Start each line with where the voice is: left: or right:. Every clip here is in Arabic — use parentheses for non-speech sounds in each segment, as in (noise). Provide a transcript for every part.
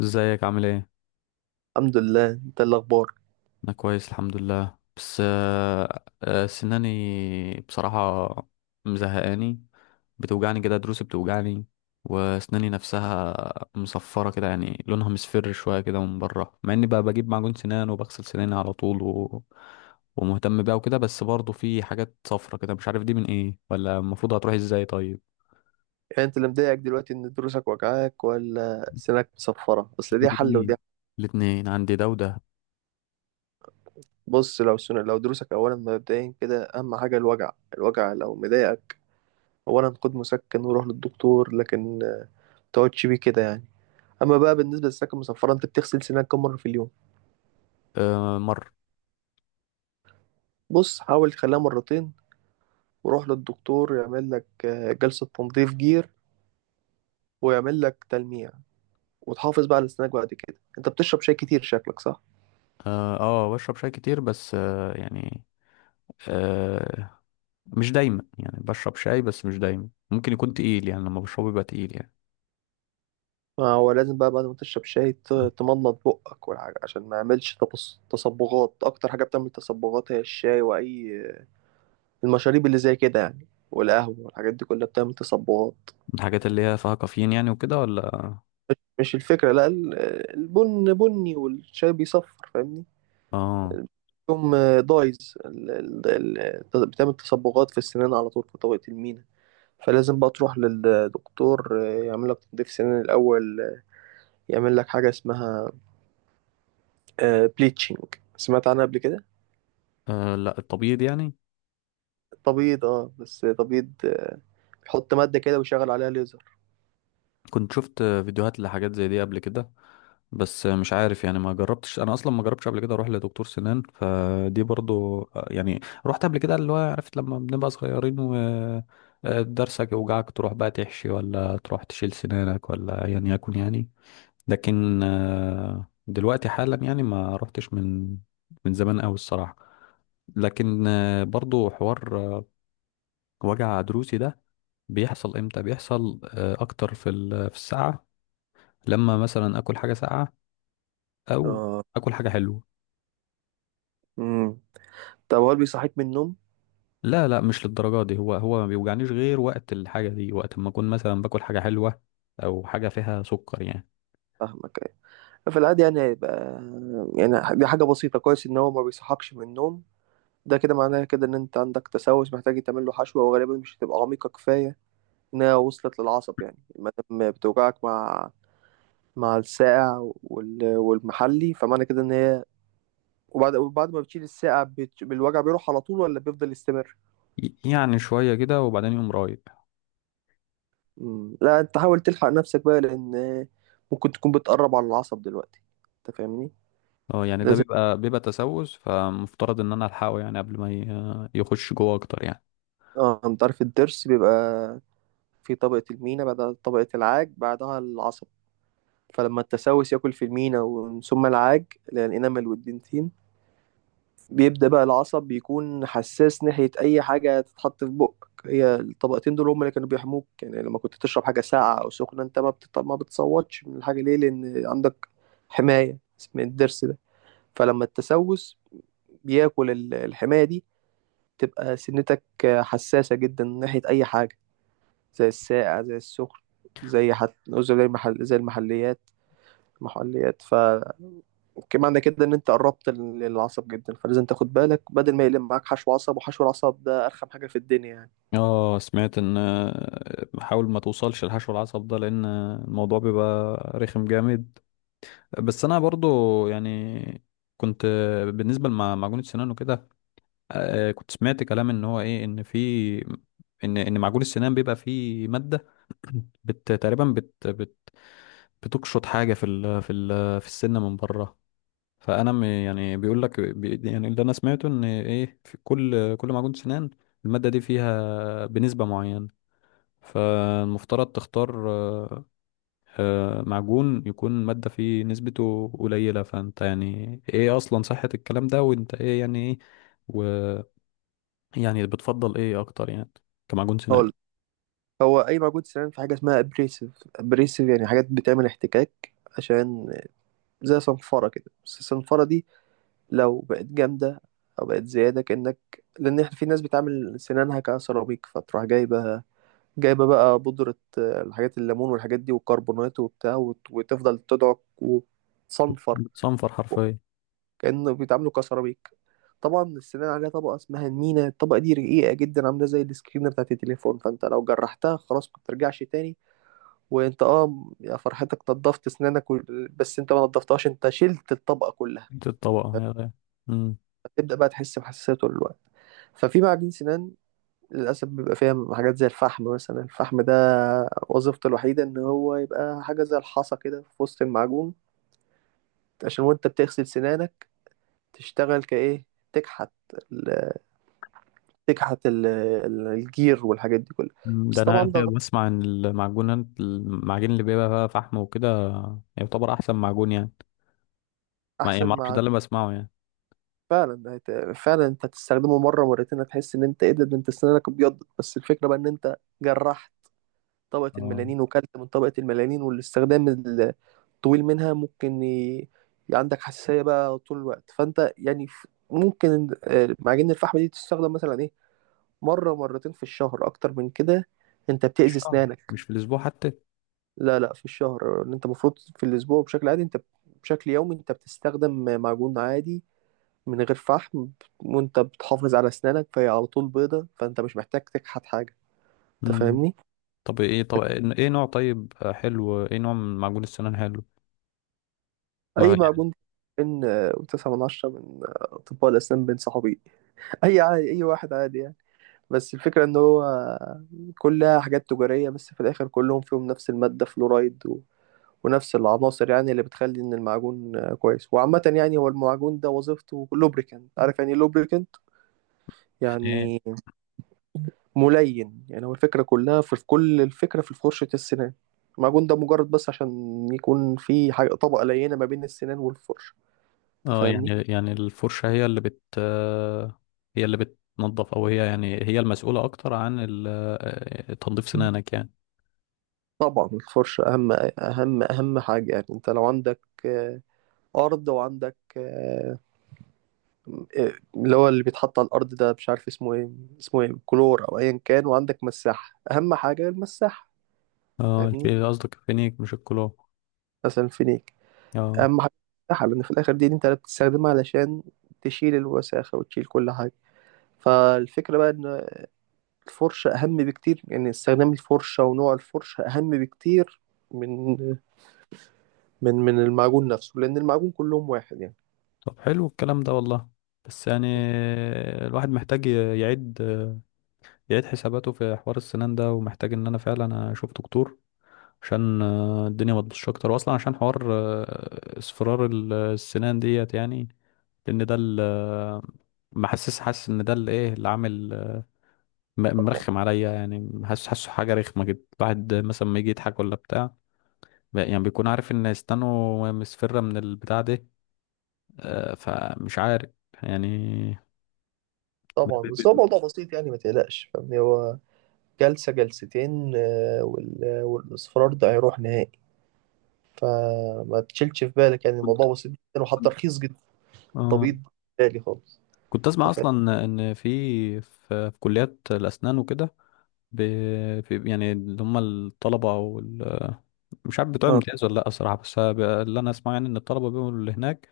left: ازيك، عامل ايه؟
right: الحمد لله. انت اللي اخبار؟
left: انا كويس الحمد لله، بس سناني بصراحة مزهقاني. بتوجعني كده، دروسي بتوجعني، واسناني نفسها مصفرة كده. يعني لونها مصفر شوية كده من بره، مع اني بقى بجيب معجون سنان وبغسل سناني على طول ومهتم بيها وكده، بس برضه في حاجات صفرة كده، مش عارف دي من ايه ولا المفروض هتروح ازاي. طيب،
right: يعني انت اللي مضايقك دلوقتي ان دروسك وجعاك ولا سنك مصفرة؟ بس دي حل ودي
left: الاتنين
right: حل.
left: الاتنين عندي ده وده.
right: بص، لو سن... لو دروسك، اولا مبدئيا كده اهم حاجة الوجع. الوجع لو مضايقك، اولا خد مسكن وروح للدكتور، لكن تقعدش بيه كده يعني. اما بقى بالنسبة للسكن المصفرة، انت بتغسل سنانك كم مرة في اليوم؟
left: آه، مر.
right: بص، حاول تخليها مرتين، وروح للدكتور يعمل لك جلسة تنظيف جير، ويعمل لك تلميع، وتحافظ بقى على سنانك. بعد كده انت بتشرب شاي كتير شكلك، صح؟
left: اه، آه، بشرب شاي كتير. بس يعني، آه مش دايما. يعني بشرب شاي بس مش دايما، ممكن يكون تقيل، يعني لما بشربه يبقى تقيل يعني.
right: ما هو لازم بقى بعد ما تشرب شاي تمضمض بقك والحاجة، عشان ما يعملش تصبغات. أكتر حاجة بتعمل تصبغات هي الشاي، وأي المشاريب اللي زي كده يعني، والقهوة والحاجات دي كلها بتعمل تصبغات.
left: الحاجات اللي هي فيها كافيين يعني وكده، ولا؟
right: مش الفكرة، لا، البن بني والشاي بيصفر، فاهمني؟
left: آه.
right: يوم دايز بتعمل تصبغات في السنان على طول، في طبقة المينا. فلازم بقى تروح للدكتور يعمل لك تنظيف سنان الأول، يعمل لك حاجة اسمها بليتشنج. سمعت عنها قبل كده؟
left: اه، لا، التبييض يعني.
right: تبيض، اه، بس تبيض، بيحط مادة كده ويشغل عليها ليزر.
left: كنت شفت فيديوهات لحاجات زي دي قبل كده، بس مش عارف يعني، ما جربتش انا اصلا، ما جربتش قبل كده اروح لدكتور سنان، فدي برضو يعني. رحت قبل كده، اللي هو عرفت لما بنبقى صغيرين و درسك يوجعك تروح بقى تحشي ولا تروح تشيل سنانك ولا ايا يكن يعني. لكن دلوقتي حالا يعني ما رحتش من زمان قوي الصراحة. لكن برضو حوار وجع ضروسي ده، بيحصل امتى؟ بيحصل اكتر في في الساعة لما مثلا اكل حاجة ساقعة، او
right: اه.
left: اكل حاجة حلوة.
right: امم طب هو اللي بيصحيك من النوم؟
left: لا لا، مش للدرجة دي. هو هو ما بيوجعنيش غير وقت الحاجة دي، وقت ما اكون مثلا باكل حاجة حلوة او حاجة فيها سكر يعني.
right: فاهمك، أيوة. في العادي يعني هيبقى، يعني دي حاجة بسيطة. كويس ان هو ما بيصحكش من النوم. ده كده معناها كده ان انت عندك تسوس محتاج تعمل له حشوة، وغالبا مش هتبقى عميقة كفاية انها وصلت للعصب. يعني ما دام بتوجعك مع الساقع والمحلي، فمعنى كده ان هي، وبعد ما بتشيل الساقع الوجع بيروح على طول ولا بيفضل يستمر؟
left: يعني شوية كده وبعدين يقوم رايق.
right: مم. لا، انت حاول تلحق نفسك بقى، لان ممكن تكون بتقرب على العصب دلوقتي. انت فاهمني؟
left: اه يعني ده
right: لازم.
left: بيبقى تسوس، فمفترض ان انا الحقه يعني قبل ما يخش جوه اكتر يعني.
right: اه، انت عارف الضرس بيبقى في طبقة المينا، بعدها طبقة العاج، بعدها العصب. فلما التسوس ياكل في المينا ومن ثم العاج اللي هي الانامل والدنتين، بيبدأ بقى العصب بيكون حساس ناحية أي حاجة تتحط في بقك. هي الطبقتين دول هم اللي كانوا بيحموك. يعني لما كنت تشرب حاجة ساقعة أو سخنة، أنت ما بتصوتش من الحاجة. ليه؟ لأن عندك حماية اسمها الضرس ده. فلما التسوس بياكل الحماية دي، تبقى سنتك حساسة جدا ناحية أي حاجة، زي الساقع، زي السخن، زي المحليات. محليات، ف، كمان عندك كده ان انت قربت للعصب جدا. فلازم تاخد بالك بدل ما يلم معاك حشو عصب، وحشو العصب ده ارخم حاجه في الدنيا يعني.
left: اه سمعت ان حاول ما توصلش الحشو العصب ده، لان الموضوع بيبقى رخم جامد. بس انا برضو يعني كنت بالنسبه لمعجون السنان وكده، كنت سمعت كلام ان هو ايه، ان في ان ان معجون السنان بيبقى فيه ماده (clears throat) تقريبا بت بت بتقشط حاجه في ال في ال في السن من بره. فانا يعني بيقول لك، يعني اللي انا سمعته ان ايه، في كل معجون سنان الماده دي فيها بنسبه معينه، فالمفترض تختار معجون يكون ماده فيه نسبته قليله. فانت يعني ايه اصلا صحه الكلام ده؟ وانت ايه يعني، ايه ويعني بتفضل ايه اكتر يعني كمعجون سنان؟
right: هقول، هو اي موجود سنان في حاجه اسمها ابريسيف. ابريسيف يعني حاجات بتعمل احتكاك، عشان زي صنفره كده. بس الصنفره دي لو بقت جامدة أو بقت زيادة، كأنك... لأن إحنا في ناس بتعمل سنانها كسيراميك، فتروح جايبة، جايبة بقى بودرة، الحاجات الليمون والحاجات دي والكربونات وبتاع، وتفضل تدعك وتصنفر
left: بتصنفر حرفيا.
right: كأنه بيتعاملوا كسيراميك. طبعا السنان عليها طبقة اسمها المينا. الطبقة دي رقيقة جدا، عاملة زي السكرين بتاعت التليفون، فأنت لو جرحتها خلاص ما ترجعش تاني. وأنت يا فرحتك نضفت سنانك بس أنت ما نضفتهاش، أنت شلت الطبقة كلها.
left: دي الطبقه هي.
right: تبدأ بقى تحس بحساسية طول الوقت. ففي معجون سنان للأسف بيبقى فيها حاجات زي الفحم مثلا. الفحم ده وظيفته الوحيدة إن هو يبقى حاجة زي الحصى كده في وسط المعجون، عشان وأنت بتغسل سنانك تشتغل كإيه؟ تكحت ال- الجير والحاجات دي كلها.
left: مم، ده
right: بس طبعا
left: انا
right: ده غلط.
left: بسمع عن المعجونات، اللي بيبقى فيها فحم وكده، يعتبر احسن معجون يعني. ما يعني،
right: أحسن
left: ما اعرفش،
right: مع...
left: ده اللي بسمعه يعني.
right: فعلا فعلا أنت هتستخدمه مرة مرتين، هتحس إن أنت إيه، ده أنت سنانك ابيضت. بس الفكرة بقى إن أنت جرحت طبقة
left: آه،
right: الميلانين وكلت من طبقة الميلانين. والاستخدام طويل منها ممكن عندك حساسية بقى طول الوقت. فأنت يعني ممكن معجون الفحم دي تستخدم مثلا إيه، مرة مرتين في الشهر. أكتر من كده أنت بتأذي
left: مش شهر،
right: أسنانك.
left: مش في الاسبوع حتى.
right: لا لا، في الشهر. إن أنت المفروض في الأسبوع بشكل عادي أنت، بشكل يومي أنت بتستخدم معجون عادي من غير فحم. وأنت بتحافظ على أسنانك فهي على طول بيضة، فأنت مش محتاج تكحت حاجة. أنت
left: مم.
right: فاهمني؟
left: طب ايه، طب ايه نوع طيب حلو، ايه نوع من معجون السنان حلو؟
right: أي
left: ما يعني،
right: معجون. بين 9 من 10 من أطباء الأسنان بين صحابي (laughs) أي عادي، أي واحد عادي يعني. بس الفكرة ان هو كلها حاجات تجارية، بس في الاخر كلهم فيهم نفس المادة، فلورايد و... ونفس العناصر يعني اللي بتخلي ان المعجون كويس. وعامة يعني هو المعجون ده وظيفته لوبريكانت. عارف يعني لوبريكانت
left: يعني ايه؟
right: يعني؟ ملين يعني. هو الفكرة كلها في كل الفكرة في فرشة السنان. المعجون ده مجرد بس عشان يكون في حاجة طبقة لينة ما بين السنان والفرشة. انت
left: اه يعني،
right: فاهمني؟
left: الفرشة هي اللي بت آه، هي اللي بتنظف، او هي يعني هي المسؤولة اكتر عن تنظيف سنانك يعني.
right: طبعا الفرشة أهم. أهم أهم حاجة. يعني أنت لو عندك آه، أرض، وعندك آه، إيه، اللي هو اللي بيتحط على الأرض ده، مش عارف اسمه ايه. اسمه ايه، كلور أو أيا كان؟ وعندك مساحة. أهم حاجة المساحة،
left: اه،
right: فاهمني؟
left: قصدك الفينيك مش الكلور.
right: مثلا الفينيك.
left: اه.
right: أهم حاجة المساحة، لأن في الآخر دي أنت اللي انت بتستخدمها علشان تشيل الوساخة وتشيل كل حاجة. فالفكرة بقى إن الفرشة أهم بكتير، يعني استخدام الفرشة ونوع الفرشة أهم بكتير من المعجون نفسه، لأن المعجون كلهم واحد يعني.
left: طب حلو الكلام ده والله. بس يعني الواحد محتاج يعيد، حساباته في حوار السنان ده، ومحتاج ان انا فعلا اشوف دكتور عشان الدنيا ما تبوظش اكتر، واصلا عشان حوار اصفرار السنان ديت يعني. لان ده حاسس ان ده اللي ايه، اللي عامل
right: طبعا،
left: مرخم عليا يعني، حاسه حاجه رخمه كده، الواحد مثلا ما يجي يضحك ولا بتاع، يعني بيكون عارف ان اسنانه مصفرة من البتاع ده، فمش عارف يعني.
right: طبعا، بس هو موضوع بسيط، يعني ما تقلقش، فاهمني. هو جلسة جلستين، والاصفرار ده هيروح نهائي. فما تشيلش في بالك، يعني
left: كنت
right: الموضوع بسيط جدا، وحتى رخيص جدا.
left: آه.
right: طبيب بالي خالص.
left: كنت
right: انت
left: اسمع
right: فاهم؟
left: اصلا ان في في كليات الاسنان وكده، في يعني اللي هم الطلبه او مش عارف بتوع الامتياز، ولا لا الصراحه، بس اللي انا اسمعه يعني ان الطلبه بيقولوا اللي هناك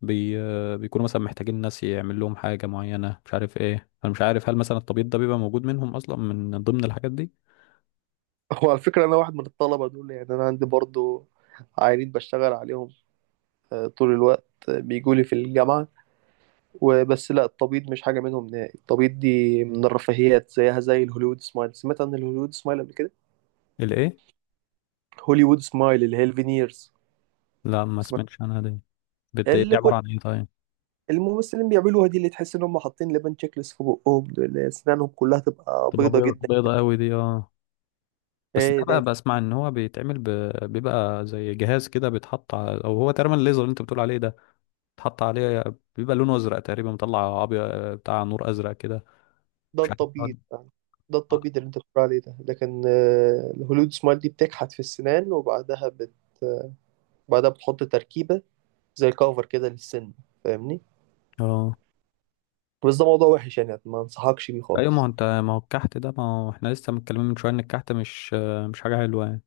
left: بي بيكونوا مثلا محتاجين ناس يعمل لهم حاجه معينه، مش عارف ايه، انا مش عارف هل مثلا الطبيب ده بيبقى موجود منهم اصلا من ضمن الحاجات دي.
right: هو على فكرة أنا واحد من الطلبة دول. يعني أنا عندي برضو عيانين بشتغل عليهم طول الوقت، بيجولي في الجامعة وبس. لا، التبيض مش حاجة منهم نهائي. التبيض دي من الرفاهيات، زيها زي الهوليوود سمايل. سمعت عن الهوليوود سمايل قبل كده؟
left: الايه؟
right: هوليوود سمايل اللي هي الفينيرز.
left: لا، ما
right: سمعت؟
left: سمعتش عنها دي. دي
right: اللي كل
left: عباره عن ايه طيب؟
right: الممثلين بيعملوها دي، اللي تحس إن هم حاطين لبن تشيكلس في بقهم، دول اللي أسنانهم كلها تبقى
left: تبقى
right: بيضة جدا.
left: بيضه قوي دي، اه. بس
right: ايه
left: ده
right: ده
left: بقى بسمع ان هو بيتعمل بيبقى زي جهاز كده بيتحط او هو تقريبا الليزر اللي انت بتقول عليه ده، بيتحط عليه، بيبقى لونه ازرق تقريبا، مطلع ابيض، بتاع نور ازرق كده.
right: ده
left: مش عارف
right: التبييض
left: بيقعد-.
right: يعني. ده التبييض اللي انت بتقول عليه ده. لكن الهولود سمايل دي بتكحت في السنان، وبعدها بعدها بتحط تركيبة زي كفر كده للسن، فاهمني.
left: اه،
right: بس ده موضوع وحش، يعني ما انصحكش بيه
left: ايوه،
right: خالص.
left: ما هو الكحت ده، ما هو احنا لسه متكلمين من شويه ان الكحت مش حاجه حلوه يعني.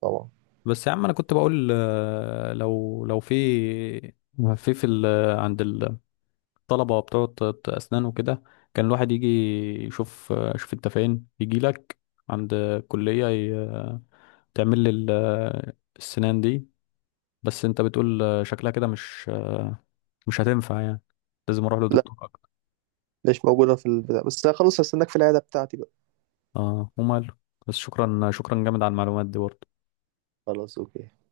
right: طبعا.
left: بس يا عم انا كنت بقول لو في في في ال... عند الطلبه بتوع اسنان وكده، كان الواحد يجي يشوف انت فين يجي لك عند الكليه، تعمل لي السنان دي. بس انت بتقول شكلها كده مش هتنفع يعني، لازم اروح
right: لا،
left: لدكتور اكتر.
right: مش موجودة في البتاع. بس خلاص هستناك في العيادة بتاعتي بقى.
left: اه وماله. بس شكرا شكرا جامد على المعلومات دي برضه.
right: خلاص، اوكي. يلا.